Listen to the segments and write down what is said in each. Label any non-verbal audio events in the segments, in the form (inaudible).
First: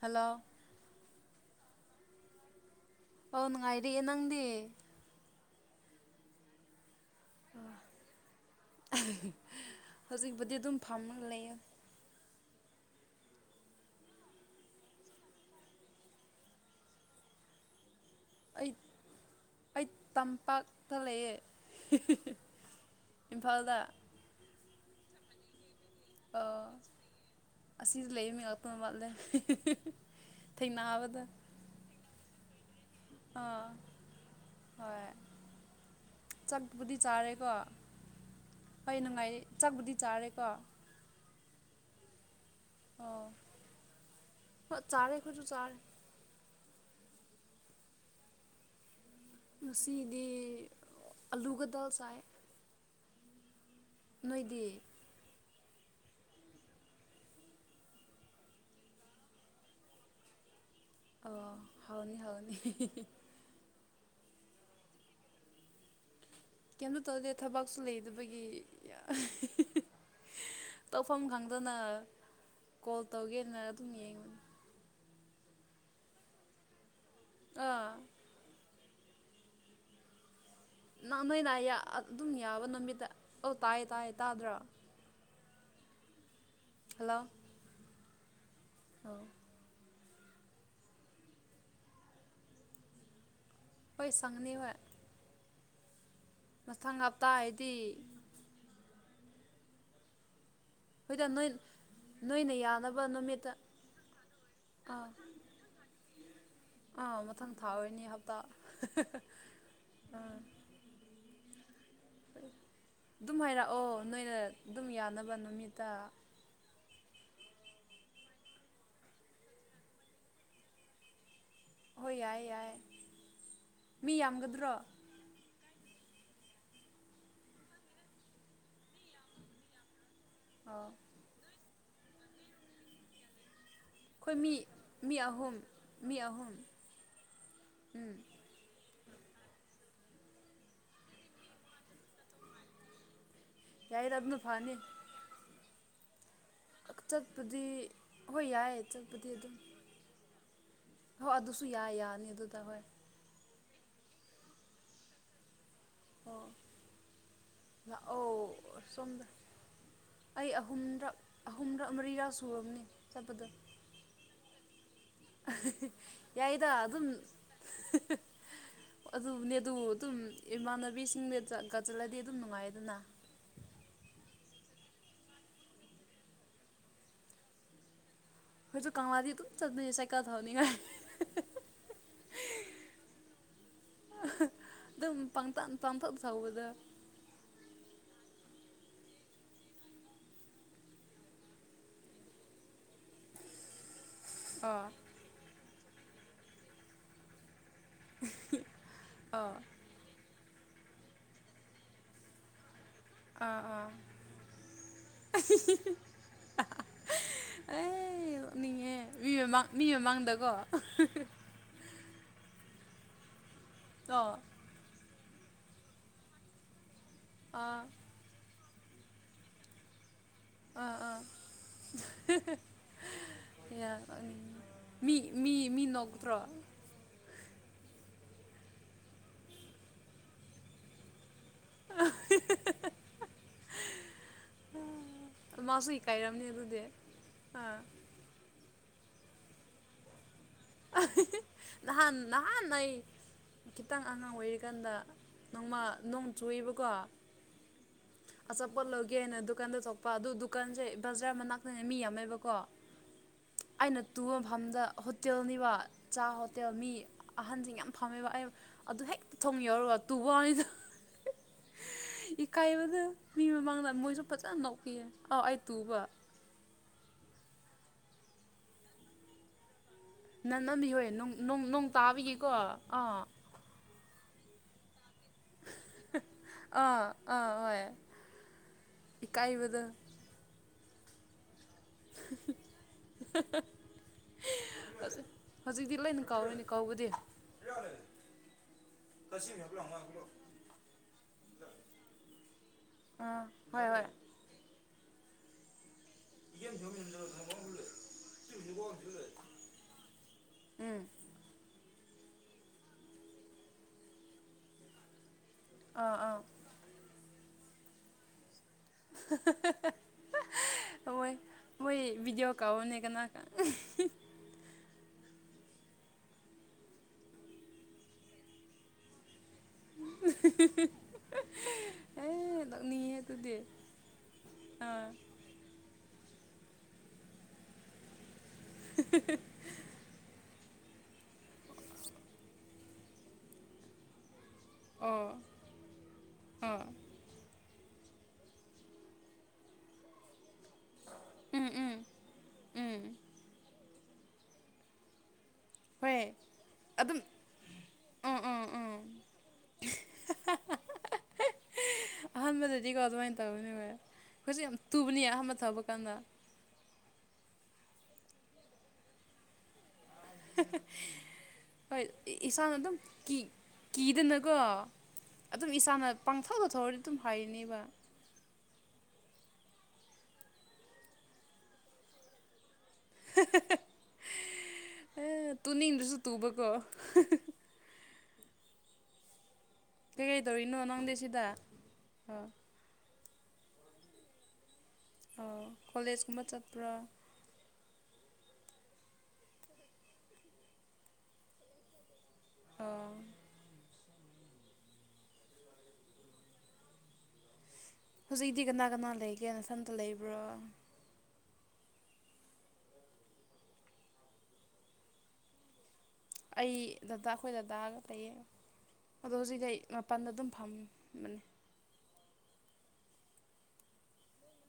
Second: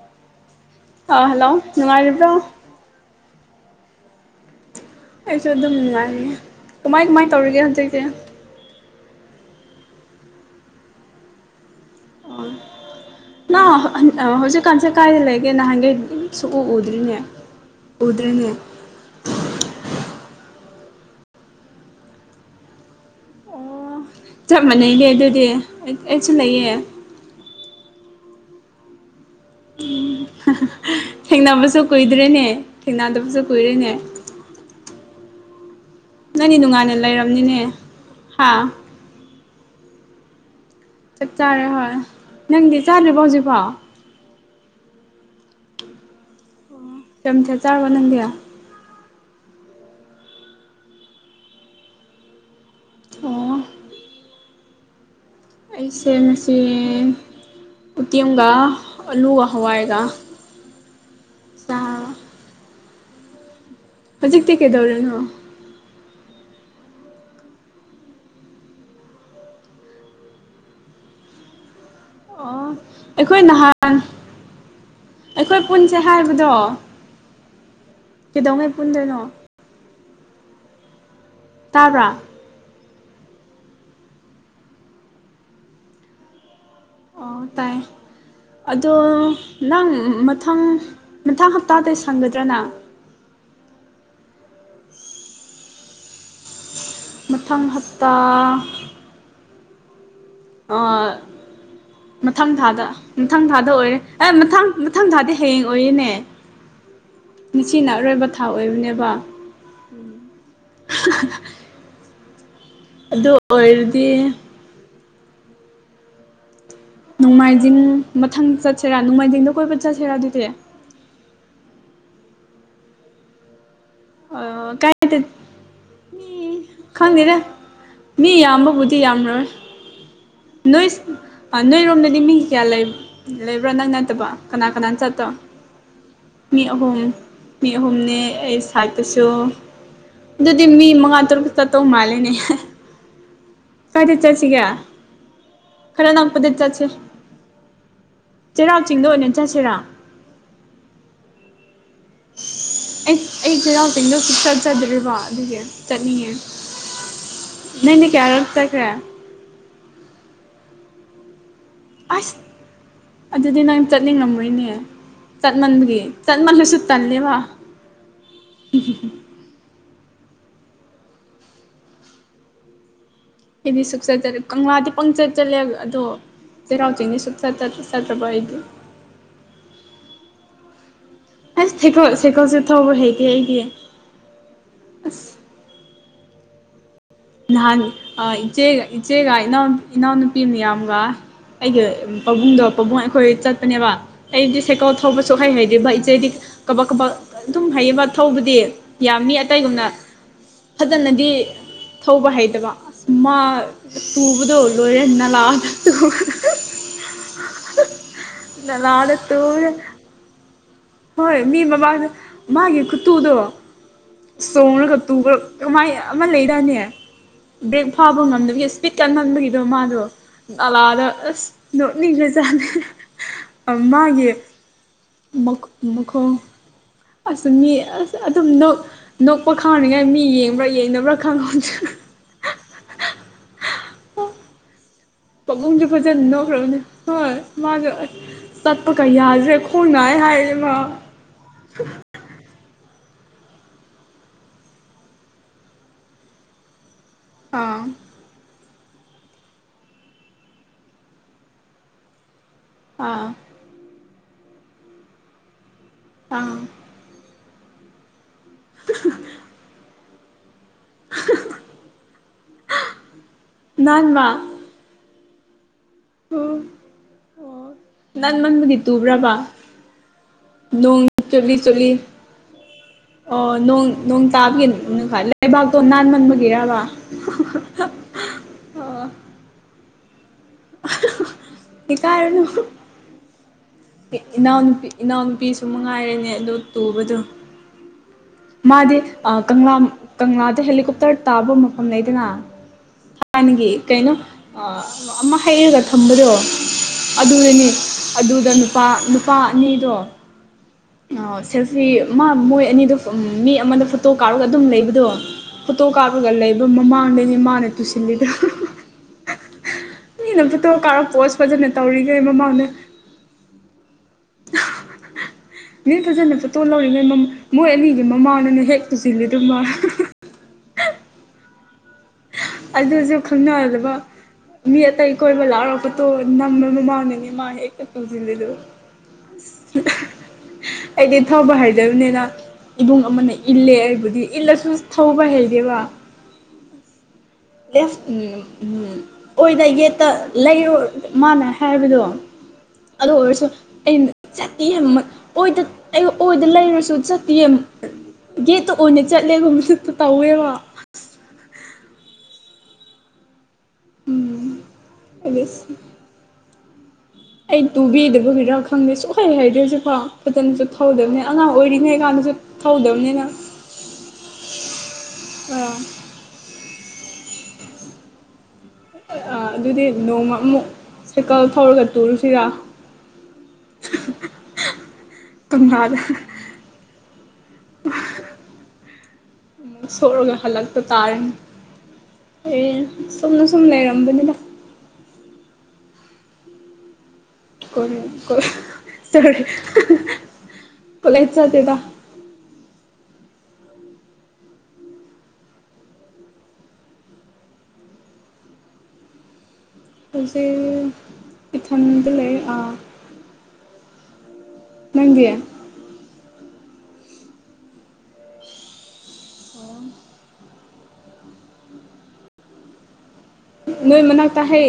Hello ꯑ hello ꯅꯨꯡꯉꯥꯏꯔꯤꯕ꯭ꯔꯣ ꯑꯧ ꯅꯨꯡꯉꯥꯏꯔꯦ ꯅꯪꯗꯤ ꯑꯩꯁꯨ ꯑꯗꯨꯝ ꯅꯨꯡꯉꯥꯏꯉꯦ ꯀꯃꯥꯏ ꯀꯃꯥꯏ ꯇꯧꯔꯤꯒꯦ ꯍꯧꯖꯤꯛꯁꯦ ꯍꯧꯖꯤꯛꯄꯨꯗꯤ ꯑꯗꯨꯝ ꯐꯝꯔ ꯂꯩꯌꯦ ꯑꯣ ꯅ ꯍꯟ ꯑ ꯍꯧꯖꯤꯛꯀꯥꯟꯁꯦ ꯀꯥꯏꯗ ꯂꯩꯒꯦ ꯅꯍꯥꯟꯒꯩ ꯁꯨꯛꯎ ꯎꯗ꯭ꯔꯤꯅꯦ ꯎꯗ꯭ꯔꯦꯅꯦ ꯑꯩ ꯑꯩ ꯇꯝꯄꯥꯛꯇ ꯂꯩꯌꯦ ꯏꯝꯐꯥꯜꯗ ꯑꯣ ꯆꯞ ꯃꯥꯟꯅꯩꯅꯦ ꯑꯗꯨꯗꯤ ꯑꯩꯁꯨ ꯑ ꯂꯩꯌꯦ ꯑꯁꯤꯗ ꯂꯩꯕ ꯃꯤ ꯉꯥꯛꯇ ꯃꯠꯂꯦ ꯊꯦꯡꯅꯕꯗ ꯊꯦꯡꯅꯕꯁꯨ ꯀꯨꯏꯗ꯭ꯔꯦꯅꯦ ꯊꯦꯡꯅꯗꯕꯁꯨ ꯑꯥ ꯀꯨꯏꯔꯦꯅꯦ ꯍꯣꯏ ꯅꯪꯗꯤ ꯅꯨꯡꯉꯥꯏꯅ ꯆꯠꯕꯨꯗꯤ ꯆꯥꯔꯦꯀꯣ ꯂꯩꯔꯝꯅꯤꯅꯦ ꯍꯥ ꯍꯩ ꯅꯨꯡꯉꯥꯏꯔꯤ ꯆꯥꯛꯕꯨꯗꯤ ꯆꯥꯔꯦꯀꯣ ꯆꯛ ꯆꯥꯔꯦ ꯍꯣꯏ ꯅꯪꯗꯤ ꯆꯥꯗ꯭ꯔꯤꯕꯣ ꯍꯧꯖꯤꯛꯐꯥꯎ ꯍꯣꯠ ꯆꯥꯔꯦ ꯑꯈꯣꯏꯖꯨ ꯆꯥꯔꯦ ꯀꯩ ꯃꯊꯦꯜ ꯆꯥꯔꯕꯣ ꯅꯪꯗꯤ ꯉꯁꯤꯗꯤ ꯑꯂꯨꯒ ꯗꯜ ꯆꯥꯏꯌꯦ ꯑꯣ ꯅꯣꯏꯗꯤ ꯑꯩꯁꯦ ꯉꯁꯤ ꯎꯇꯦꯝꯒ ꯑꯂꯨꯒ ꯍꯋꯥꯏꯒ ꯑꯣ ꯆꯥꯔꯕ ꯍꯥꯎꯅꯤ ꯍꯥꯎꯅꯤ ꯍꯧꯖꯤꯛꯇꯤ ꯀꯩꯗꯧꯔꯤꯅꯣ ꯀꯩꯝꯇ ꯇꯧꯗꯦ ꯊꯕꯛꯁꯨ ꯂꯩꯇꯕꯒꯤ ꯇꯧꯐꯝ ꯈꯪꯗꯅ ꯑꯣ ꯀꯣꯜ ꯑꯩꯈꯣꯏ ꯇꯧꯒꯦꯅ ꯑꯗꯨꯝ ꯅꯍꯥꯟ ꯌꯦꯡꯕꯅꯤ ꯑꯩꯈꯣꯏ ꯄꯨꯟꯁꯦ ꯍꯥꯏꯕꯗꯣ ꯑꯥ ꯀꯤꯗꯧꯉꯩ ꯄꯨꯟꯗꯣꯏꯅꯣ ꯅꯪ ꯅꯣꯏꯅ ꯑꯃꯥ ꯇꯥꯕ꯭ꯔꯥ ꯑꯗꯨꯝ ꯌꯥꯕ ꯅꯨꯃꯤꯠꯇ ꯑꯧ ꯇꯥꯏꯌꯦ ꯇꯥꯏꯌꯦ ꯇꯥꯗ꯭ꯔꯣ ꯍꯜꯂꯣ ꯑꯣ ꯇꯥꯏ ꯑꯗꯣ ꯑꯧ ꯅꯪ ꯃꯊꯪ ꯃꯊꯪ ꯍꯞꯇꯥꯗꯤ ꯁꯪꯒꯗ꯭ꯔ ꯅꯪ ꯍꯣꯏ ꯁꯪꯒꯅꯤ ꯍꯣꯏ ꯃꯊꯪ ꯍꯞꯇꯥ ꯃꯊꯪ ꯍꯥꯏꯗꯤ ꯍꯞꯇꯥ ꯍꯣꯏꯗ ꯅꯣꯏꯟ꯭ꯠ ꯃꯊꯪ ꯊꯥꯗ ꯃꯊꯪ ꯊꯥꯗ ꯑꯣꯏꯔꯦ ꯑꯦ ꯃꯊꯪ ꯃꯊꯪ ꯑꯥ ꯊꯥꯗꯤ ꯍꯌꯦꯡ ꯑꯣꯏꯌꯦꯅꯦ ꯑꯥ ꯃꯊꯪ ꯊꯥ ꯅꯤꯆꯤꯅ ꯑꯣꯏꯔꯅꯤ ꯑꯔꯣꯏꯕ ꯍꯞꯇꯥ ꯊꯥꯎ ꯑꯣꯏꯕꯅꯦꯕ (unintelligible) ꯑꯗꯨ ꯑꯗꯨꯝ ꯍꯥꯏꯔꯛꯑꯣ ꯑꯣꯏꯔꯗꯤ ꯅꯣꯏꯅ ꯑꯗꯨꯝ ꯌꯥꯅꯕ ꯅꯨꯃꯤꯠꯇ ꯅꯨꯡꯃꯥꯏꯖꯤꯡ ꯃꯊꯪ ꯆꯠꯁꯤꯔꯥ ꯅꯨꯡꯃꯥꯏꯖꯤꯡꯗ ꯀꯣꯏꯕ ꯆꯠꯁꯤꯔꯥ ꯑꯗꯨꯗꯤ ꯍꯣꯏ ꯌꯥꯏ ꯌꯥꯏ ꯃꯤ ꯑ ꯌꯥꯝꯒꯗ꯭ꯔꯣ ꯀꯥꯏ ꯃꯤ ꯈꯪꯗꯦꯅꯦ ꯃꯤ ꯌꯥꯝꯕꯕꯨꯗꯤ ꯌꯥꯝꯔꯔꯣꯏ ꯑꯣ ꯅꯣꯏꯁ ꯑ ꯅꯣꯏꯔꯣꯝꯗꯗꯤ ꯃꯤ ꯀꯌꯥ ꯂꯩ ꯂꯩꯕ꯭ꯔꯥ ꯅꯪ‌ ꯅꯠ ꯇꯕ ꯑꯩꯈꯣꯏ ꯃꯤ ꯀꯅꯥ ꯀꯅꯟ ꯃꯤ ꯆꯠꯇꯣ ꯑꯍꯨꯝ ꯃꯤ ꯑꯍꯨꯝ ꯃꯤ ꯎꯝ ꯑꯍꯨꯝꯅꯦ ꯑꯩ ꯊꯥꯏꯠꯇꯁꯨ ꯑꯗꯨꯗꯤ ꯃꯤ ꯃꯉꯥ ꯇꯔꯨꯛ ꯆꯠꯇꯧ ꯃꯥꯜꯂꯦꯅꯦ ꯀꯥꯏꯗ ꯌꯥꯏꯔꯝꯗ ꯆꯠꯁꯤꯒꯦ ꯐꯅꯤ ꯈꯔ ꯅꯛꯄꯗ ꯆꯠꯁꯤ ꯆꯠꯄꯗꯤ ꯍꯣꯏ ꯌꯥꯏ ꯆꯩꯔꯥꯎ ꯆꯤꯡꯗ ꯑꯣꯏꯅ ꯆꯠꯁꯤꯔꯥ ꯍꯣ ꯑꯗꯨꯁꯨ ꯌꯥꯏ ꯌꯥꯅꯤ ꯑꯗꯨꯗ ꯍꯣꯏ ꯑꯩꯁ ꯑꯩ ꯆꯩꯔꯥꯎ ꯆꯤꯡꯗ ꯆꯠꯆꯗ꯭ꯔꯤꯕ ꯑꯗꯨꯒꯤ ꯆꯠꯅꯤꯡꯉꯦ ꯑꯣ ꯅꯪꯗꯤ ꯂꯥꯛꯑꯣ ꯀꯌꯥꯔꯛ ꯆꯠꯈ꯭ꯔꯦ ꯁꯣꯝꯗ ꯑꯩ ꯑꯍꯨꯝꯔꯛ ꯑꯍꯨꯝꯔꯛ ꯃꯔꯤꯔꯥ ꯁꯨꯔꯕꯅꯤ ꯆꯠꯄꯗꯣ ꯆꯠꯅꯤꯡꯉꯝꯔꯣꯏꯅꯦ ꯆꯠꯃꯟꯕꯒꯤ ꯌꯥꯏꯗ ꯆꯠꯃꯟꯂꯁꯨ ꯑꯗꯨꯝ ꯇꯜꯂꯦꯕ (unintelligible) ꯑꯗꯨꯕꯨꯅꯦ ꯑꯗꯨ ꯑꯗꯨꯝ ꯏꯃꯥꯟꯅꯕꯤꯁꯤꯡꯅꯦ ꯆꯠꯀ ꯆꯠꯂꯗꯤ ꯑꯗꯨꯝ ꯅꯨꯡꯉꯥꯏꯌꯦꯗꯅ ꯑꯩꯗꯤ ꯁꯨꯛꯆꯠ ꯆꯠꯂꯦ ꯀꯪꯂꯥꯗꯤ ꯄꯪꯆꯠ ꯆꯠꯂꯦ ꯑꯗꯣ꯫ ꯆꯩꯔꯥꯎ ꯆꯤꯡꯗꯤ ꯁꯨꯆꯠ ꯆꯠ ꯇꯔꯕ ꯑꯩꯗꯤ꯫ ꯑꯩꯁꯨ ꯀꯪꯂꯥ ꯗꯤ ꯑꯗꯨꯝ ꯆꯠꯂꯦ ꯁꯥꯏꯀꯥꯜ ꯊꯧꯅꯤꯉꯥꯏ꯫ ꯑꯩꯁ ꯁꯩꯀꯜ ꯁꯩꯀꯜꯁꯨ ꯊꯧꯕ ꯍꯩꯇꯦ ꯑꯩꯗꯤ꯫ ꯑꯗꯨꯝ ꯑꯁ ꯄꯪꯇꯝ ꯄꯪꯊꯧ ꯊꯧꯕꯗ꯫ ꯅꯍꯥꯟ ꯏꯆꯦꯒ ꯏꯆꯦꯒ ꯏꯅꯥꯎ ꯏꯅꯥꯎꯅꯨꯄꯤ ꯃꯌꯥꯝꯒ꯫ ꯑꯩꯒ ꯄꯥꯕꯨꯡꯗꯣ ꯄꯥꯕꯨꯡ ꯑꯩꯈꯣꯏ ꯆꯠꯄꯅꯦꯕ꯫ ꯑꯩꯗꯤ ꯑꯣ ꯁꯥꯏꯀꯥꯟ ꯊꯧꯕꯁꯨ ꯍꯩ ꯗꯦꯕ ꯏꯆꯦꯗꯤ ꯀꯕꯛ ꯀꯕꯛ ꯑꯗꯨꯝ ꯍꯩꯕ꯫ ꯊꯧꯕꯗꯤ ꯌꯥꯝꯃꯤ ꯑꯣ ꯑꯇꯩꯒꯨꯝꯅ ꯐꯖꯅꯗꯤ ꯊꯧꯕ ꯍꯩꯇꯕ꯫ ꯃ ꯑꯥ ꯑꯥ ꯇꯨꯕꯗꯣ ꯂꯣꯏꯔꯦ ꯅꯥꯂ ꯇꯨ ꯑꯩ ꯅꯣꯛꯅꯤꯡꯉꯦ ꯅꯂꯥꯗ ꯃꯤ ꯃꯃꯥꯡ ꯇꯨꯔꯦ ꯃꯤ ꯃꯃꯥꯡꯗꯀꯣ꯫ ꯍꯣꯏ ꯃꯤ ꯃꯃꯥꯡꯗ ꯃꯥꯒꯤ ꯈꯨꯠꯇꯨꯗꯣ꯫ ꯇꯣ꯫ ꯆꯣꯡꯔꯒ ꯇꯨꯕ ꯀꯃꯥꯏ ꯑꯃ ꯂꯩꯗꯥꯏꯅꯦ꯫ ꯑꯥ ꯕ꯭ꯔꯦꯛ ꯐꯥꯕ ꯉꯝꯗꯕꯒꯤ ꯏꯁꯄꯤꯠ ꯀꯥꯟꯉꯝꯕꯒꯤꯗꯣ ꯃꯥꯗꯣ꯫ ꯑꯥ ꯅꯂꯥꯗ ꯑꯥ ꯑꯁ ꯅꯣꯛꯅꯤꯡ ꯈꯔꯥ ꯖꯠꯅꯤ꯫ ꯑ ꯌꯥ ꯃꯥꯒꯤ ꯃꯤ ꯃꯤ ꯃꯤ ꯃꯈꯣꯡ ꯅꯣꯛꯇ꯭ꯔꯣ ꯑꯁ ꯃꯤ ꯑꯁ ꯑꯗꯨꯝ ꯅꯣꯛ ꯅꯣꯛꯄ ꯈꯪꯔꯤꯉꯥꯏ ꯃꯤ ꯌꯦꯡꯕ꯭ꯔꯥ ꯌꯦꯡꯅꯕ꯭ꯔꯥ ꯈꯪꯍꯧꯗ꯭ꯔꯦ꯫ (unintelligible) ꯄꯥꯕꯨꯡꯁꯨ ꯐꯖꯅ ꯏꯀꯥꯏꯔꯝꯅꯤ ꯅꯣꯛꯈ꯭ꯔꯕꯅꯦ ꯑꯗꯨꯗꯤ ꯍꯣꯏ ꯑꯥ ꯃꯥꯁꯨ ꯑꯁ꯫ ꯇꯠꯄ ꯀ ꯌꯥꯗꯔꯦ ꯈꯣꯡꯅꯥꯏꯌꯦ ꯍꯥꯏꯔꯦ ꯃꯥ꯫ ꯅꯍꯥꯟ ꯅꯍꯥꯟ ꯑꯩ ꯈꯤꯇꯪ ꯑꯉꯥꯡ ꯑꯣꯏꯔꯤꯀꯥꯟꯗ ꯅꯣꯡꯃ ꯅꯣꯡ ꯆꯨꯏꯕꯀꯣ꯫ ꯑꯥ꯫ ꯑꯆꯥꯄꯣꯠ ꯂꯧꯒꯦꯅ ꯗꯨꯀꯥꯟꯗ ꯆꯠꯄ ꯑꯗꯨ ꯗꯨꯀꯥꯟꯁꯦ ꯕꯖꯥꯔ ꯃꯅꯥꯛꯇꯅꯦ ꯃꯤ ꯌꯥꯝꯃꯦꯕꯀꯣ꯫ ꯑꯥ꯫ ꯑꯩꯅ ꯇꯨꯕ ꯃꯐꯝꯗ ꯍꯣꯇꯦꯜꯅꯤꯕ ꯆꯥ ꯑꯥ ꯍꯣꯇꯦꯜ ꯃꯤ ꯑꯍꯟꯁꯤꯡ ꯌꯥꯝ ꯐꯝꯃꯦꯕ ꯑꯩ ꯑꯗꯨ ꯍꯦꯛꯇ ꯊꯣꯡ ꯌꯧꯔꯒ ꯇꯨꯕꯅꯤꯗ꯫ ꯏꯀꯥꯏꯕꯗꯨ ꯃꯤ ꯃꯃꯥꯡꯗ ꯅꯥꯟ ꯃꯣꯏꯁꯨ ꯃꯥ ꯐꯖꯅ ꯅꯣꯛꯄꯤꯌꯦ ꯑꯥꯎ ꯑꯩ ꯇꯨꯕ꯫ ꯑꯣ ꯅꯟꯃꯟꯕꯒꯤ ꯇꯨꯕ꯭ꯔꯕ꯫ ꯅꯟꯃꯟꯕꯒꯤ ꯅꯣꯡ ꯍꯣꯏ ꯆꯨꯞꯂꯤ ꯅꯣꯡ ꯅꯣꯡ ꯆꯨꯞꯂꯤ ꯇꯥꯕꯒꯤꯀꯣ ꯑꯥ꯫ ꯑꯣ ꯅꯣꯡ ꯅꯣꯡ ꯇꯥꯕꯒꯤ ꯂꯩꯕꯥꯛꯇꯣ ꯅꯥꯟꯃꯟꯕꯒꯤꯔꯕ꯫ ꯑꯥ ꯑꯥ ꯍꯣꯏ ꯏꯀꯥꯏꯕꯗꯨ꯫ ꯏꯀꯥꯏꯔꯨꯅꯨ꯫ (unintelligible) ꯏꯅꯥꯎꯅꯨꯄꯤ ꯏꯅꯥꯎꯅꯨꯄꯤꯁꯨ ꯍꯧꯖꯤꯛꯇꯤ ꯂꯣꯏꯅ ꯃꯉꯥꯏꯔꯅꯦ ꯑꯗꯨ ꯀꯥꯎꯔꯅꯤ ꯀꯥꯎꯕꯗꯤ ꯇꯨꯕꯗꯣ꯫ (unintelligible) ꯃꯥꯗꯤ ꯑꯥ ꯀꯪꯂꯥ ꯀꯪꯂꯥꯗ ꯍꯦꯂꯤꯀꯣꯞꯇꯔ ꯇꯥꯕ ꯃꯐꯝ ꯂꯩꯗꯅ꯫ ꯍꯥꯟꯅꯒꯤ ꯍꯣꯏ ꯍꯣꯏ ꯀꯩꯅꯣ ꯑꯃ ꯍꯩꯔꯒ ꯊꯝꯕꯗꯣ꯫ ꯑꯗꯨꯗꯅꯤ ꯑꯗꯨꯗ ꯅꯨꯄꯥ ꯅꯨꯄꯥ ꯑꯅꯤꯗꯣ꯫ ꯎꯝ ꯑꯣ ꯁꯦꯜꯐꯤ ꯃꯥ ꯃꯣꯏ ꯑꯅꯤꯗ ꯃꯤ ꯑꯃꯗ ꯐꯣꯇꯣ ꯀꯥꯔꯒ ꯑꯗꯨꯝ ꯂꯩꯕꯗꯣ꯫ ꯄꯣꯇꯣ ꯑꯥ ꯀꯥꯞꯄꯒ ꯑꯥ ꯂꯩꯕ ꯃꯃꯥꯡꯗꯅꯦ ꯃꯥꯅ ꯇꯨꯁꯤꯟꯜꯂꯤꯗꯨ꯫ ꯃꯤꯅ ꯄꯨꯠꯇꯣ ꯀꯥꯔꯄꯣꯁ ꯃꯣꯏ ꯐꯖꯅ ꯃꯣꯏ ꯇꯧꯔꯤꯒꯦ ꯚꯤꯗꯤꯑꯣ ꯃꯃꯥꯡꯗ ꯀꯥꯎꯕꯅꯦ ꯀꯅꯥ ꯀ ꯃꯤ ꯐꯖꯅ ꯐꯣꯇꯣ ꯂꯧꯔꯤꯉꯩꯃ ꯃꯣꯏ ꯑꯅꯤꯒꯤ ꯃꯃꯥꯡꯗꯅꯤ ꯍꯦꯛ ꯇꯨꯁꯤꯜ ꯂꯤꯗꯨ ꯃꯥ꯫ (unintelligible) ꯑꯗꯨꯁꯨ ꯅꯣꯛꯅꯤꯡꯉꯦ ꯑꯗꯨꯗꯤ ꯈꯪꯅꯗꯕ ꯃꯤ ꯑꯥ ꯑꯇꯩ ꯀꯣꯏꯕ ꯂꯥꯛꯑꯒ ꯐꯣꯇꯣ ꯅꯝꯕ ꯃꯃꯥꯡꯗꯅꯦ ꯃꯥꯅ ꯍꯦꯛꯇ ꯇꯧꯁꯤꯜꯂꯤꯗꯨ꯫ (unintelligible) ꯑꯩꯗꯤ ꯊꯧꯕ ꯍꯩꯗꯕꯅꯤꯅ ꯏꯕꯨꯡ ꯑꯃꯅ ꯏꯜꯂꯦ ꯑꯩꯕꯨꯗꯤ ꯏꯜꯂꯁꯨ ꯊꯧꯕ ꯑꯣ ꯍꯩꯔꯦꯕ ꯑꯥ ꯂꯦꯐ ꯎ ꯎ ꯑꯣꯏꯗ ꯌꯦꯠꯇ ꯂꯩꯔꯣ ꯃꯥꯅ ꯎꯝ ꯎꯝ ꯍꯥꯏꯕꯗꯣ ꯎꯝ ꯑꯗꯨ ꯑꯣꯏꯔꯁꯨ ꯑꯩꯅ ꯆꯇꯤꯌꯦ ꯃꯠ ꯑꯣꯏꯗ ꯂꯩꯌꯣ ꯍꯣꯏ ꯑꯣꯏꯗ ꯂꯩꯔꯁꯨ ꯑꯗꯨꯝ ꯆꯥꯠꯇꯤ ꯑꯃ ꯎꯝ ꯎꯝ ꯒꯦꯠꯇ ꯑꯣꯏꯅ ꯆꯠꯂꯦꯕ ꯃꯁꯛꯇꯨ ꯇꯧꯋꯦꯕ ꯑꯍꯥꯝꯕꯗꯗꯤꯀꯣ ꯑꯗꯨꯃꯥꯏꯅ ꯇꯧꯕꯅꯦꯕ ꯎꯝ ꯈꯣꯏꯖꯤꯛ ꯌꯥꯝ ꯇꯨꯕꯅꯤ ꯑꯗꯨ ꯑꯍꯥꯟꯕ ꯊꯧꯕ ꯀꯥꯟꯗ ꯑꯩ ꯇꯨꯕꯤꯗꯕꯒꯤꯔꯥ ꯈꯪꯗꯦ ꯁꯨꯛꯍꯩ ꯍꯩꯇ꯭ꯔꯤꯁꯦ ꯀꯣ ꯐꯖꯅꯁꯨ ꯊꯧꯗꯕꯅꯤ ꯑꯉꯥꯡ ꯑꯣꯏꯔꯤꯉꯩ ꯍꯣꯏ ꯀꯥꯟꯗꯁꯨ ꯏꯁꯥꯅ ꯑꯗꯨꯝ ꯊꯧꯗꯕꯅꯤꯅ ꯀꯤ ꯀꯤꯗꯅꯀꯣ ꯑꯗꯨꯝ ꯑꯥ ꯏꯁꯥꯅ ꯄꯪꯊꯧꯗ ꯊꯧꯔꯗꯤ ꯑꯗꯨꯝ ꯍꯥꯏꯔꯤꯅꯦꯕ ꯑ ꯑꯗꯨꯗꯤ ꯅꯣꯡꯃ ꯑꯃꯨꯛ ꯁꯥꯏꯀꯜ ꯊꯧꯔꯒ ꯇꯨꯔꯨꯁꯤꯔꯥ ꯑꯦ ꯀꯪꯂꯥꯗ ꯇꯨꯅꯤꯡꯗꯔꯖꯨ ꯇꯨꯕꯀꯣ ꯑꯃꯨꯛ ꯁꯣꯛꯔꯒ ꯀꯩꯀꯩ ꯇꯧꯔꯤꯅꯣ ꯍꯜꯂꯛꯇ ꯅꯪꯗꯤ ꯇꯥꯔꯅꯤ ꯁꯤꯗ ꯑꯣ ꯑꯦ ꯆꯨꯝꯅ ꯁꯨꯝ ꯂꯩꯔꯝꯕꯅꯤꯗ ꯑꯣ ꯀꯣꯂꯦꯖꯀꯨꯝꯕ ꯆꯠꯄ꯭ꯔꯥ (unintelligible) ꯑꯥ ꯍꯧꯖꯤꯛꯗꯤ ꯀꯅꯥ ꯀꯅꯥ ꯂꯩꯒꯦ ꯅꯊꯟ ꯍꯧꯖꯤꯛ ꯏꯊꯟꯗ ꯂꯩꯌꯦ ꯑ ꯅꯪꯗꯤ ꯑꯩ ꯗꯥꯗꯥ ꯑꯩꯈꯣꯏ ꯗꯥꯗꯥꯒ ꯂꯩꯩꯌꯦ ꯑꯗꯣ ꯍꯧꯖꯤꯛꯗꯤ ꯑꯩ ꯃꯄꯥꯟꯗ ꯑꯗꯨꯝ ꯐꯝꯕꯅꯤ ꯅꯣꯏ ꯃꯅꯥꯛꯇ ꯍꯩ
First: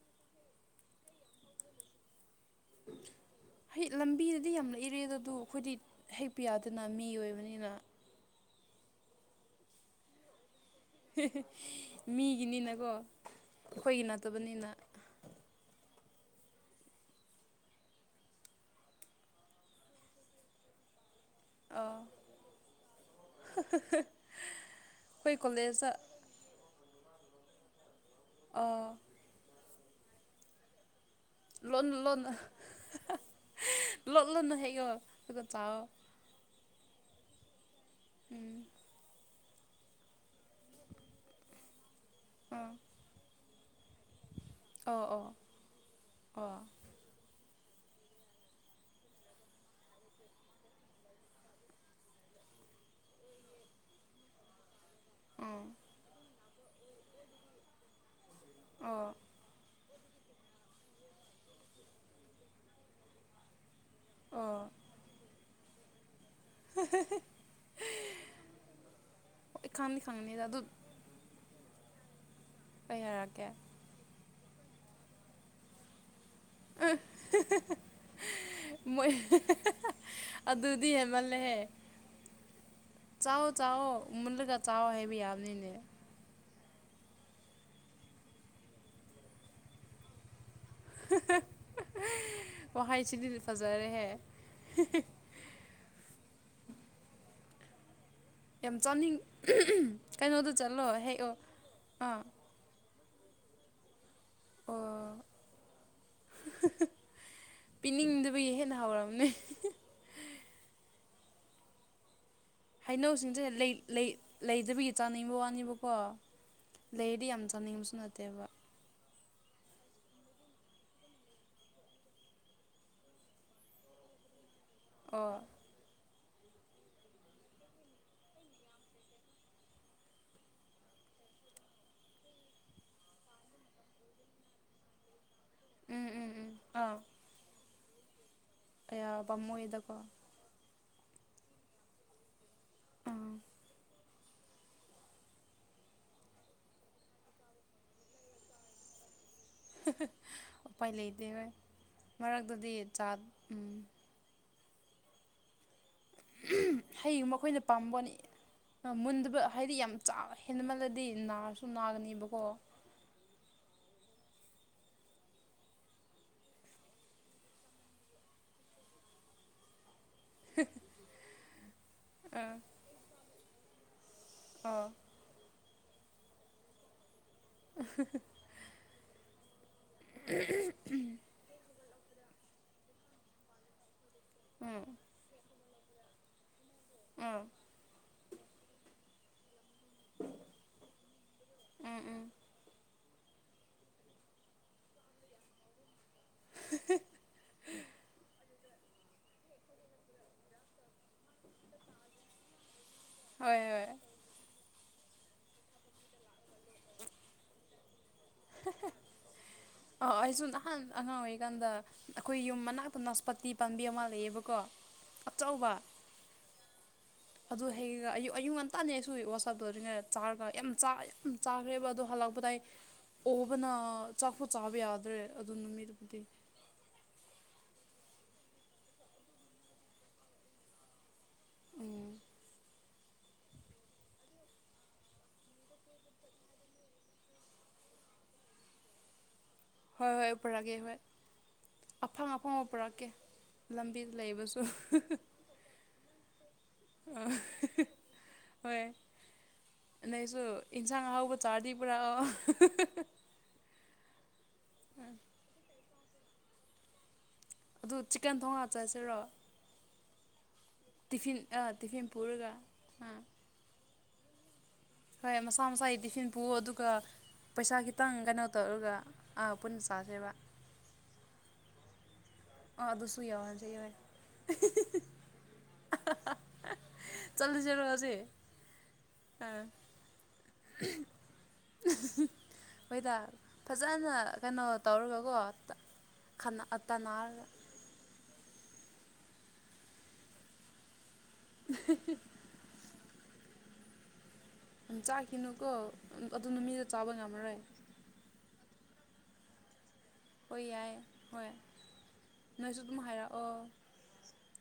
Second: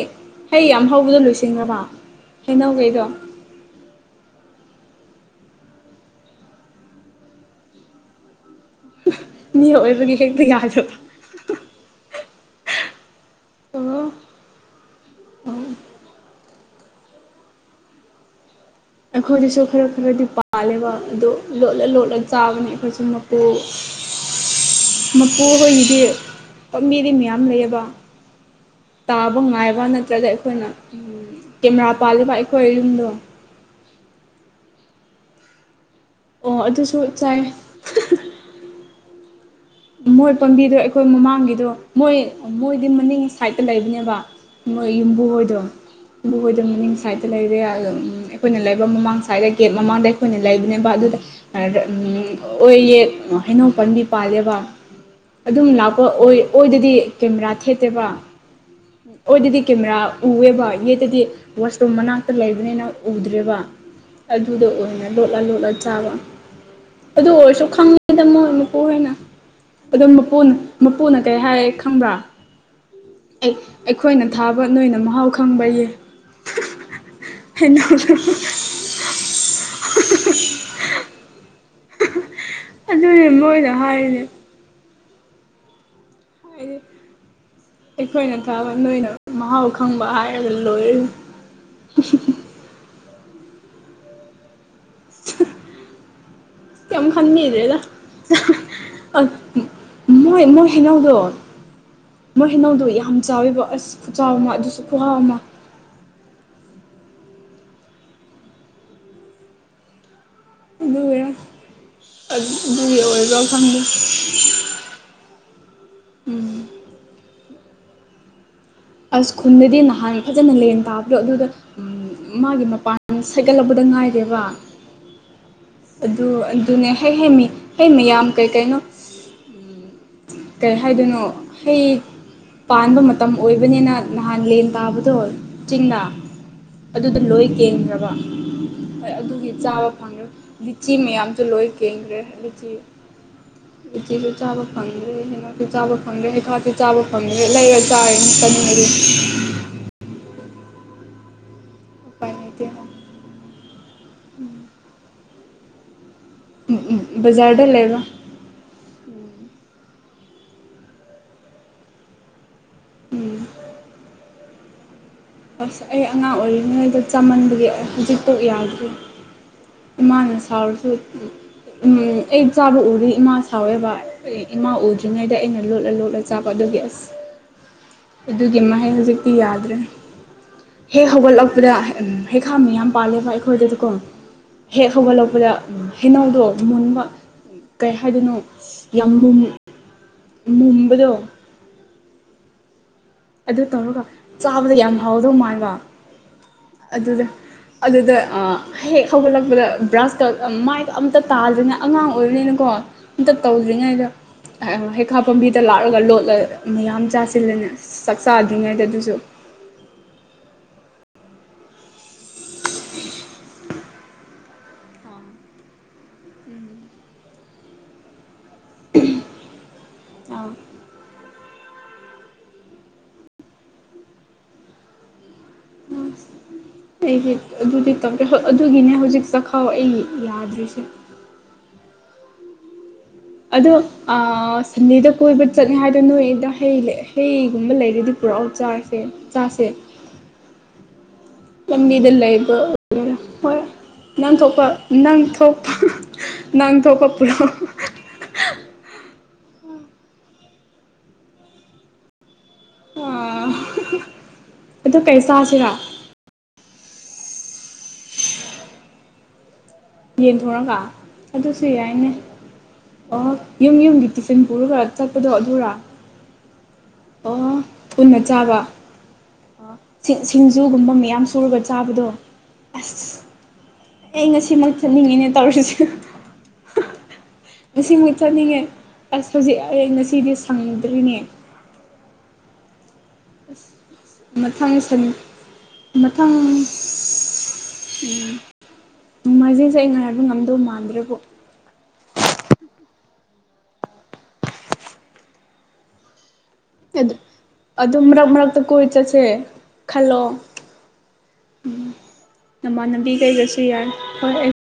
ꯍꯩ ꯌꯥꯝ ꯍꯧꯕꯗꯣ ꯂꯣꯏꯁꯤꯟꯒꯔꯕ ꯍꯩꯅꯧꯈꯩꯗꯣ ꯍꯩ ꯂꯝꯕꯤꯗꯗꯤ ꯌꯥꯝ ꯂꯩꯔꯦꯗ ꯑꯗꯨ ꯑꯩꯈꯣꯏꯗꯤ ꯍꯦꯛꯄ ꯌꯥꯗꯅ ꯃꯤ ꯑꯣꯏꯕꯅꯤꯅ ꯍꯨꯝ ꯃꯤ ꯑꯣꯏꯕꯒꯤ ꯍꯦꯛꯄ ꯌꯥꯗ꯭ꯔꯕ ꯃꯤꯒꯤꯅꯤꯅꯀꯣ ꯑꯩꯈꯣꯏꯒꯤ ꯑꯣ ꯅꯠꯇꯕꯅꯤꯅ (unintelligible) ꯑꯩꯈꯣꯏꯗꯁꯨ ꯈꯔ ꯈꯔꯗꯤ ꯄꯥꯜꯂꯦꯕ ꯑꯗꯣ ꯂꯣꯠꯂ ꯑꯥ ꯂꯣꯠꯂ ꯆꯥꯕꯅꯤ ꯑꯩꯈꯣꯏꯁꯨ ꯃꯄꯨ ꯑꯩꯈꯣꯏ ꯃꯄꯨ ꯀꯣꯂꯦꯖꯇ ꯍꯣꯏꯒꯤꯗꯤ ꯄꯥꯝꯕꯤꯗꯤ ꯃꯌꯥꯝ ꯂꯩꯌꯦꯕ ꯑꯣ ꯇꯥꯕ ꯉꯥꯏꯕ ꯅꯠꯇ꯭ꯔꯒ ꯑꯩꯈꯣꯏꯅ ꯎꯝ ꯀꯦꯃꯦꯔꯥ ꯄꯥꯜꯂꯤꯕ ꯑꯩꯈꯣꯏ ꯌꯨꯝꯗꯣ ꯂꯣꯠꯂꯨꯅꯨ ꯍꯦꯛꯌꯣ ꯑꯗꯨꯒ ꯆꯥꯑꯣ ꯑꯣ ꯑꯗꯨꯁꯨ ꯆꯥꯏ ꯎꯝ ꯃꯣꯏ ꯄꯥꯝꯕꯤꯗꯣ ꯑꯩꯈꯣꯏ ꯃꯃꯥꯡꯒꯤꯗꯣ ꯃꯣꯏ ꯑ ꯑꯥ ꯃꯣꯏꯗꯤ ꯃꯅꯤꯡ ꯁꯥꯏꯗꯠꯇ ꯂꯩꯕꯅꯦꯕ ꯃꯣꯏ ꯑꯣ ꯌꯨꯝꯕꯨ ꯑꯣ ꯍꯣꯏꯗꯣ ꯑꯣ ꯌꯨꯝꯕꯨꯍꯣꯏꯗꯣ ꯃꯅꯤꯡ ꯁꯥꯏꯠꯇ ꯂꯩꯔꯦ ꯑꯗꯨꯝ ꯎꯝ ꯑꯩꯈꯣꯏꯅ ꯂꯩꯕ ꯃꯃꯥꯡ ꯁꯥꯏꯠꯇ ꯒꯦꯠ ꯃꯃꯥꯡꯗ ꯑꯩꯈꯣꯏꯅ ꯂꯩꯕꯅꯦꯕ ꯑꯗꯨꯗ (unintelligible) ꯎꯝ ꯑꯗꯨꯝ ꯂꯥꯛꯄ ꯑꯣꯏ ꯑꯣꯏꯗꯗꯤ ꯀꯦꯃꯦꯔꯥ ꯊꯦꯠꯇꯦꯕ ꯑꯣ ꯑꯣꯏꯗꯗꯤ ꯀꯦꯃꯦꯔꯥ ꯎꯑꯦꯕ ꯌꯦꯠꯇꯗꯤ ꯋꯥꯁꯔꯨꯝ ꯃꯅꯥꯛꯇ ꯂꯩꯕꯅꯤꯅ ꯎꯗ꯭ꯔꯦꯕ ꯑꯣ ꯑꯗꯨꯗ ꯑꯣꯏꯅ ꯂꯣꯠꯂ ꯂꯣꯠꯂ ꯆꯥꯕ ꯑꯗꯨ ꯑꯣꯏꯔꯁꯨ ꯈꯪꯉꯤꯗ ꯃꯣꯏ ꯃꯄꯨ ꯍꯣꯏꯅ ꯈꯪꯗꯤ ꯑꯗꯨꯝ ꯈꯪꯅꯤꯗ ꯃꯄꯨꯅ ꯑꯗꯨ ꯃꯞ ꯄꯨꯨꯅ ꯀꯩ ꯍꯥꯏ ꯈꯪꯕ꯭ꯔꯥ ꯀꯩꯍꯥꯏꯔꯛ ꯑꯦꯛ ꯑꯩꯈꯣꯏꯅ ꯊꯥꯕ ꯅꯣꯏꯅ ꯃꯍꯥꯎ ꯈꯪꯕꯌꯦ ꯍꯩꯅꯧꯗꯣ (unintelligible) ꯗꯤꯍꯦꯟꯃꯜꯂꯦꯍꯦ ꯑꯗꯨꯅꯦ ꯃꯣꯏꯅ ꯆꯥꯑꯣꯆꯥꯑꯣ ꯍꯥꯏꯔꯤꯅꯦ ꯃꯨꯟꯂꯒ ꯆꯥꯎ ꯍꯥꯏꯕ ꯌꯥꯕꯅꯤꯅꯦ ꯍꯥꯏꯗꯤ ꯑꯩꯈꯣꯏꯅ ꯊꯥꯕ ꯅꯣꯏꯅ ꯃꯍꯥꯎ ꯈꯪꯕ ꯍꯥꯏ ꯂꯣꯏꯔꯦ ꯋꯥꯍꯩꯁꯤꯗꯤꯗꯤ ꯐꯖꯔꯦꯍꯦ ꯌꯥꯝ ꯈꯟꯕꯤꯗ꯭ꯔꯦꯗ ꯌꯥꯝ ꯆꯥꯅꯤꯡ ꯑ ꯃꯣꯏ ꯀꯩꯅꯣꯗ ꯃꯣꯏ ꯆꯠꯂꯣ ꯍꯩꯅꯧꯗꯣ ꯍꯦꯛꯑꯣ ꯑꯥ ꯃꯣꯏ ꯍꯩꯅꯧꯗꯣ ꯌꯥꯝ ꯆꯥꯎꯋꯦꯕ ꯑꯁ ꯈꯨꯆꯥꯎꯑꯃ ꯑꯗꯨꯁꯨ ꯑꯣ ꯈꯨꯍꯥꯎ ꯑꯃ ꯄꯤꯅꯤꯡꯗꯕꯒꯤ ꯍꯦꯟꯅ ꯍꯥꯎꯔꯝꯅꯦ ꯑꯗꯨꯒꯤꯔ ꯑꯗꯨ ꯍꯩꯅꯧꯁꯤꯡꯁꯦ ꯂꯩ ꯂꯩ ꯂꯩꯗꯕꯒꯤ ꯆꯥꯅꯤꯡꯕ ꯋꯥꯅꯦꯕꯀꯣ ꯎꯝ ꯂꯩꯔꯗꯤ ꯌꯥꯝ ꯆꯥꯅꯤꯡꯕꯁꯨ ꯅꯠꯇꯦꯕ ꯑꯁ ꯈꯨꯟꯗꯗꯤ ꯅꯍꯥꯟ ꯐꯖꯅ ꯂꯦꯟ ꯇꯥꯕꯗꯣ ꯑꯗꯨꯗ ꯃꯥꯒꯤ ꯃꯄꯥꯟ ꯁꯒꯠꯂꯛꯄꯗ ꯉꯥꯏꯔꯦꯕ ꯑꯣꯥ ꯑꯗꯨ ꯑꯗꯨꯅꯦ ꯍꯦꯛꯍꯦꯛꯃꯤ ꯍꯦꯛꯃꯤꯌꯥꯝ ꯀꯩ ꯀꯩꯅꯣ ꯀꯩ ꯍꯥꯏꯗꯣꯏꯅꯣ ꯍꯩ ꯄꯥꯟꯕ ꯃꯇꯝ ꯑꯣꯏꯕꯅꯤꯅ ꯅꯍꯥꯟ ꯂꯦꯟ ꯇꯥꯕꯗꯣ ꯆꯤꯡꯅꯥ ꯎꯝ ꯎꯝ ꯎꯝ ꯑꯥ ꯑꯗꯨꯗ ꯂꯣꯏ ꯀꯦꯟꯈ꯭ꯔꯕ ꯑꯌꯥ ꯑꯗꯨꯒꯤ ꯆꯥꯕ ꯄꯥꯃꯨꯏꯗꯀꯣ ꯐꯪꯗ꯭ꯔꯦ ꯂꯤꯆꯤ ꯃꯌꯥꯝꯁꯨ ꯂꯣꯏ ꯀꯦꯟꯈ꯭ꯔꯦ ꯂꯤꯆꯤ ꯑꯥ ꯁꯤꯁꯨ ꯆꯥꯕ ꯐꯪꯗ꯭ꯔꯦ ꯍꯩꯅꯧꯁꯨ ꯆꯥꯕ ꯐꯪꯗ꯭ꯔꯦ ꯍꯩꯈꯥꯁꯨ ꯆꯥꯕ ꯐꯪꯗ꯭ꯔꯦ ꯂꯩꯔ ꯆꯥꯌꯦꯆꯥꯅꯤꯡꯉꯥꯗꯤ ꯎꯄꯥꯏ ꯂꯩꯇꯦ ꯍꯣꯏ ꯎꯄꯥꯏ ꯂꯩꯇꯦ ꯃꯔꯛꯇꯗꯤ ꯆꯥ ꯍꯩꯒꯨꯝꯕ ꯑꯩꯈꯣꯏꯅ ꯕꯖꯥꯔꯗ ꯂꯩꯕ ꯄꯥꯝꯕꯋꯥꯅꯤ ꯃꯨꯟꯗꯕ ꯍꯥꯏꯗꯤ ꯌꯥꯝ ꯆꯥꯕꯍꯦꯟꯃꯜꯂꯗꯤ ꯅꯥꯁꯨ ꯅꯥꯒꯅꯦꯕꯀꯣ ꯎꯝ ꯑꯁ ꯑꯩꯑꯉꯥꯡ ꯑꯣꯏꯔꯤꯉꯩꯗ ꯆꯃꯟꯕꯒꯤ ꯍꯧꯖꯤꯛꯐꯧ ꯌꯥꯗ꯭ꯔꯤ ꯏꯃꯥꯅ ꯁꯥꯎꯔꯁꯨ ꯑꯩ ꯑꯥ ꯆꯥꯕ ꯎꯔꯗꯤ ꯏꯃꯥꯅ ꯁꯥꯎꯋꯦꯕ ꯗꯨꯒꯤꯑꯩ ꯏꯃꯥ ꯑꯥ ꯎꯗ꯭ꯔꯤꯉꯩꯗ ꯑꯩꯅ ꯂꯣꯠꯂ ꯂꯣꯠꯂ ꯆꯥꯕ ꯑꯗꯨꯒꯤ ꯑꯁ ꯑꯗꯨꯒꯤ ꯃꯍꯩ ꯍꯧꯖꯤꯛꯇꯤ ꯌꯥꯗ꯭ꯔꯦ ꯎꯝ ꯍꯦꯛ ꯍꯧꯒꯠꯂꯛꯄꯗ ꯍꯦꯈꯥ ꯃꯌꯥꯝ ꯄꯥꯜꯂꯦꯕ ꯑꯩꯈꯣꯏꯗꯗꯤꯀꯣ ꯍꯦꯛ ꯎꯝ ꯍꯧꯒꯠꯂꯛꯄꯗ ꯍꯩꯅꯎꯗꯣ ꯃꯨꯟꯕ ꯎꯝ ꯀꯩ ꯍꯥꯏꯗꯣꯏꯅꯣ ꯌꯥꯝ ꯂꯨꯝ ꯃꯨꯝꯕꯗ ꯎꯝ ꯎꯝ ꯑꯗꯨ ꯇꯧꯔꯒ ꯆꯥꯕꯗ ꯌꯥꯝ ꯍꯥꯎꯗꯧ ꯃꯕ ꯑꯗꯨꯗ ꯑꯗꯨꯗꯗ ꯑ ꯍꯦꯛ ꯍꯧꯒꯠꯂꯛꯄꯗ ꯕ꯭ꯔꯁꯀ ꯃꯥꯏꯗꯣ ꯑꯝꯇ ꯇꯥꯗꯅ ꯑꯉꯥꯡ ꯑꯣꯏꯕꯅꯤꯅꯀꯣ ꯑꯝꯇ ꯍꯣꯏ ꯍꯣꯏ ꯇꯧꯗ꯭ꯔꯤꯉꯩꯗ ꯍꯩꯈꯥ ꯄꯥꯝꯕꯤꯗ ꯂꯥꯛꯂꯒ ꯂꯣꯠꯂ ꯃꯌꯥꯝ ꯆꯥꯁꯤꯜꯂꯅꯦ ꯆꯥꯛ ꯆꯥꯗ꯭ꯔꯤꯉꯩꯗ ꯑꯗꯨꯁꯨ ꯑꯥ ꯑꯩ ꯁꯨꯝꯝ ꯅꯍꯥꯟ ꯑꯉꯥꯡ ꯑꯣꯏꯔꯤꯀꯥꯟꯗ ꯑꯩꯈꯣꯏ ꯌꯨꯝ ꯃꯅꯥꯛꯇ ꯅꯥꯁꯄꯇꯤ ꯄꯥꯝꯕꯤ ꯑꯃ ꯂꯩꯌꯦꯕꯀꯣ ꯑꯥ ꯑꯆꯧꯕ ꯑꯗꯨ ꯍꯌꯦꯡ ꯑꯨꯛ ꯑꯌꯨꯛ ꯉꯟꯇꯥꯅꯦ ꯑꯩꯁꯨ ꯋꯥꯆꯞ ꯇꯧꯔꯤꯉꯗ ꯆꯥꯔꯒ ꯑꯥ ꯌꯥꯝ ꯌꯥꯝ ꯆꯥꯈ꯭ꯔꯦꯕ ꯑꯗꯣ ꯍꯜꯂꯛꯄꯗ ꯑꯩ ꯑꯣꯕꯅ ꯆꯥꯛꯐꯨ ꯆꯥꯕ ꯌꯥꯗ꯭ꯔꯦ ꯑꯗꯨ ꯅꯨꯃꯤꯠꯗꯨꯕꯨꯗꯤ ꯑꯩꯁꯦ ꯑꯗꯨꯗꯤ ꯇꯧꯦ ꯑꯗꯨꯒꯤꯅꯦ ꯍꯧꯖꯤꯛ ꯆꯈꯥꯎ ꯑꯩ ꯌꯥꯗ꯭ꯔꯤꯁꯦ ꯎꯝ ꯑꯗꯣ ꯁꯟꯗꯦꯗ ꯀꯣꯏꯕ ꯆꯠꯅꯤ ꯍꯥꯏꯗꯣ ꯅꯣꯏꯗ ꯍꯩ ꯍꯩꯒꯨꯝꯕ ꯂꯩꯔꯗꯤ ꯄꯨꯔꯥꯎ ꯆꯁꯦ ꯆꯥꯁꯦ ꯍꯣꯏ ꯍꯣꯏ ꯄꯨꯔꯥꯒꯦ ꯍꯣꯏ ꯂꯝꯕꯤꯗ ꯑꯐꯪ ꯂꯩꯕ ꯑꯐꯪꯕ ꯄꯨꯔꯛꯀꯦ ꯍꯣꯏ ꯂꯝꯕꯤꯗ ꯅꯪ ꯂꯩꯕꯁꯨ ꯊꯣꯛꯄ ꯅꯪ ꯊꯣꯛꯄ ꯅꯪꯊꯣꯛ ꯀ ꯑꯥ ꯄꯨꯔꯣ ꯍꯣꯏ ꯑꯗꯩꯁꯨ ꯏꯟꯁꯥꯡ ꯑꯍꯥꯎꯕ ꯆꯥꯔꯗꯤ ꯄꯨꯔꯥ ꯑꯣ ꯑꯗꯨ ꯀꯩ ꯆꯥꯁꯤꯔ ꯑꯗꯨꯣ ꯆꯤꯛꯀꯟ ꯊꯧꯅꯥ ꯆꯠꯁꯤꯔꯣ ꯌꯦꯟꯊꯣꯔꯒ ꯑꯗꯨꯁꯨ ꯑꯥ ꯇꯤꯐꯤꯟ ꯌꯥꯏꯅꯦ ꯄꯨꯔꯒ ꯑꯥ ꯑꯣ ꯌꯨꯝ ꯌꯨꯝꯒꯤ ꯇꯤꯐꯤꯟ ꯄꯨꯔꯒ ꯆꯠꯄꯗꯣ ꯍꯣꯏ ꯃꯁꯥ ꯑꯗꯨꯔꯥ ꯃꯁꯥꯒꯤ ꯇꯤꯐꯤꯟ ꯄꯨ ꯑꯗꯨꯒ ꯑꯣ ꯄꯩꯁꯥ ꯈꯤꯇꯪ ꯄꯨꯟꯅ ꯀꯩꯅꯣ ꯆꯥꯕ ꯇꯧꯔꯒ ꯄꯨꯟꯅ ꯆꯥꯁꯦꯕ ꯖꯨꯒꯨꯝꯕ ꯃꯌꯥꯝ ꯁꯨꯔꯒ ꯆꯥꯕꯗꯣ ꯑꯥ ꯑꯗꯨꯁꯨ ꯑꯁ ꯌꯥꯎꯍꯟꯁꯦ ꯌꯥꯏ ꯑꯩ ꯉꯁꯤꯃꯛ ꯆꯠꯅꯤꯡꯉꯤꯅꯦ ꯇꯧꯔꯤꯁꯤꯦ ꯆꯠꯂꯨꯁꯤꯔꯣ ꯉꯁꯤꯃꯨꯛ ꯍꯧꯖꯤꯛ ꯆꯠꯅꯤꯡꯉꯦ ꯑꯁꯄꯖꯤꯛ ꯑꯥ ꯑꯩ ꯉꯁꯤꯗꯤ ꯁꯪꯗ꯭ꯔꯤꯅꯦ ꯍꯣꯏꯗ ꯐꯖꯅ ꯀꯩꯅꯣ ꯃꯊꯪ ꯁꯟ ꯇꯧꯔꯒꯀꯣ ꯃꯊꯪ ꯇꯅꯔꯒ ꯎꯝ ꯅꯣꯡꯃꯥꯏꯖꯤꯡꯁꯦ ꯑꯩ ꯉꯥꯏꯕ ꯉꯝꯗꯧ ꯃꯥꯟꯗ꯭ꯔꯕꯣ (unintelligible) ꯆꯥꯈꯤꯅꯨꯀꯣ ꯑꯗꯨ ꯅꯨ ꯃꯤꯗ ꯆꯥꯕ ꯉꯝꯃꯔꯣꯏ ꯑꯗꯨꯝ ꯃꯔꯛ ꯃꯔꯛꯇ ꯀꯣꯏ ꯆꯠꯁꯦ ꯈꯜꯂꯣ ꯍꯣꯏ ꯌꯥꯏ ꯍꯣꯏ ꯎꯝ ꯅꯣꯏꯁꯨ ꯅꯃꯥꯟ ꯑꯗꯨꯝ ꯂꯝꯕꯤ ꯀꯩꯒꯁꯨ ꯍꯥꯏꯔꯛꯑꯣ ꯌꯥꯏ ꯍꯣꯏ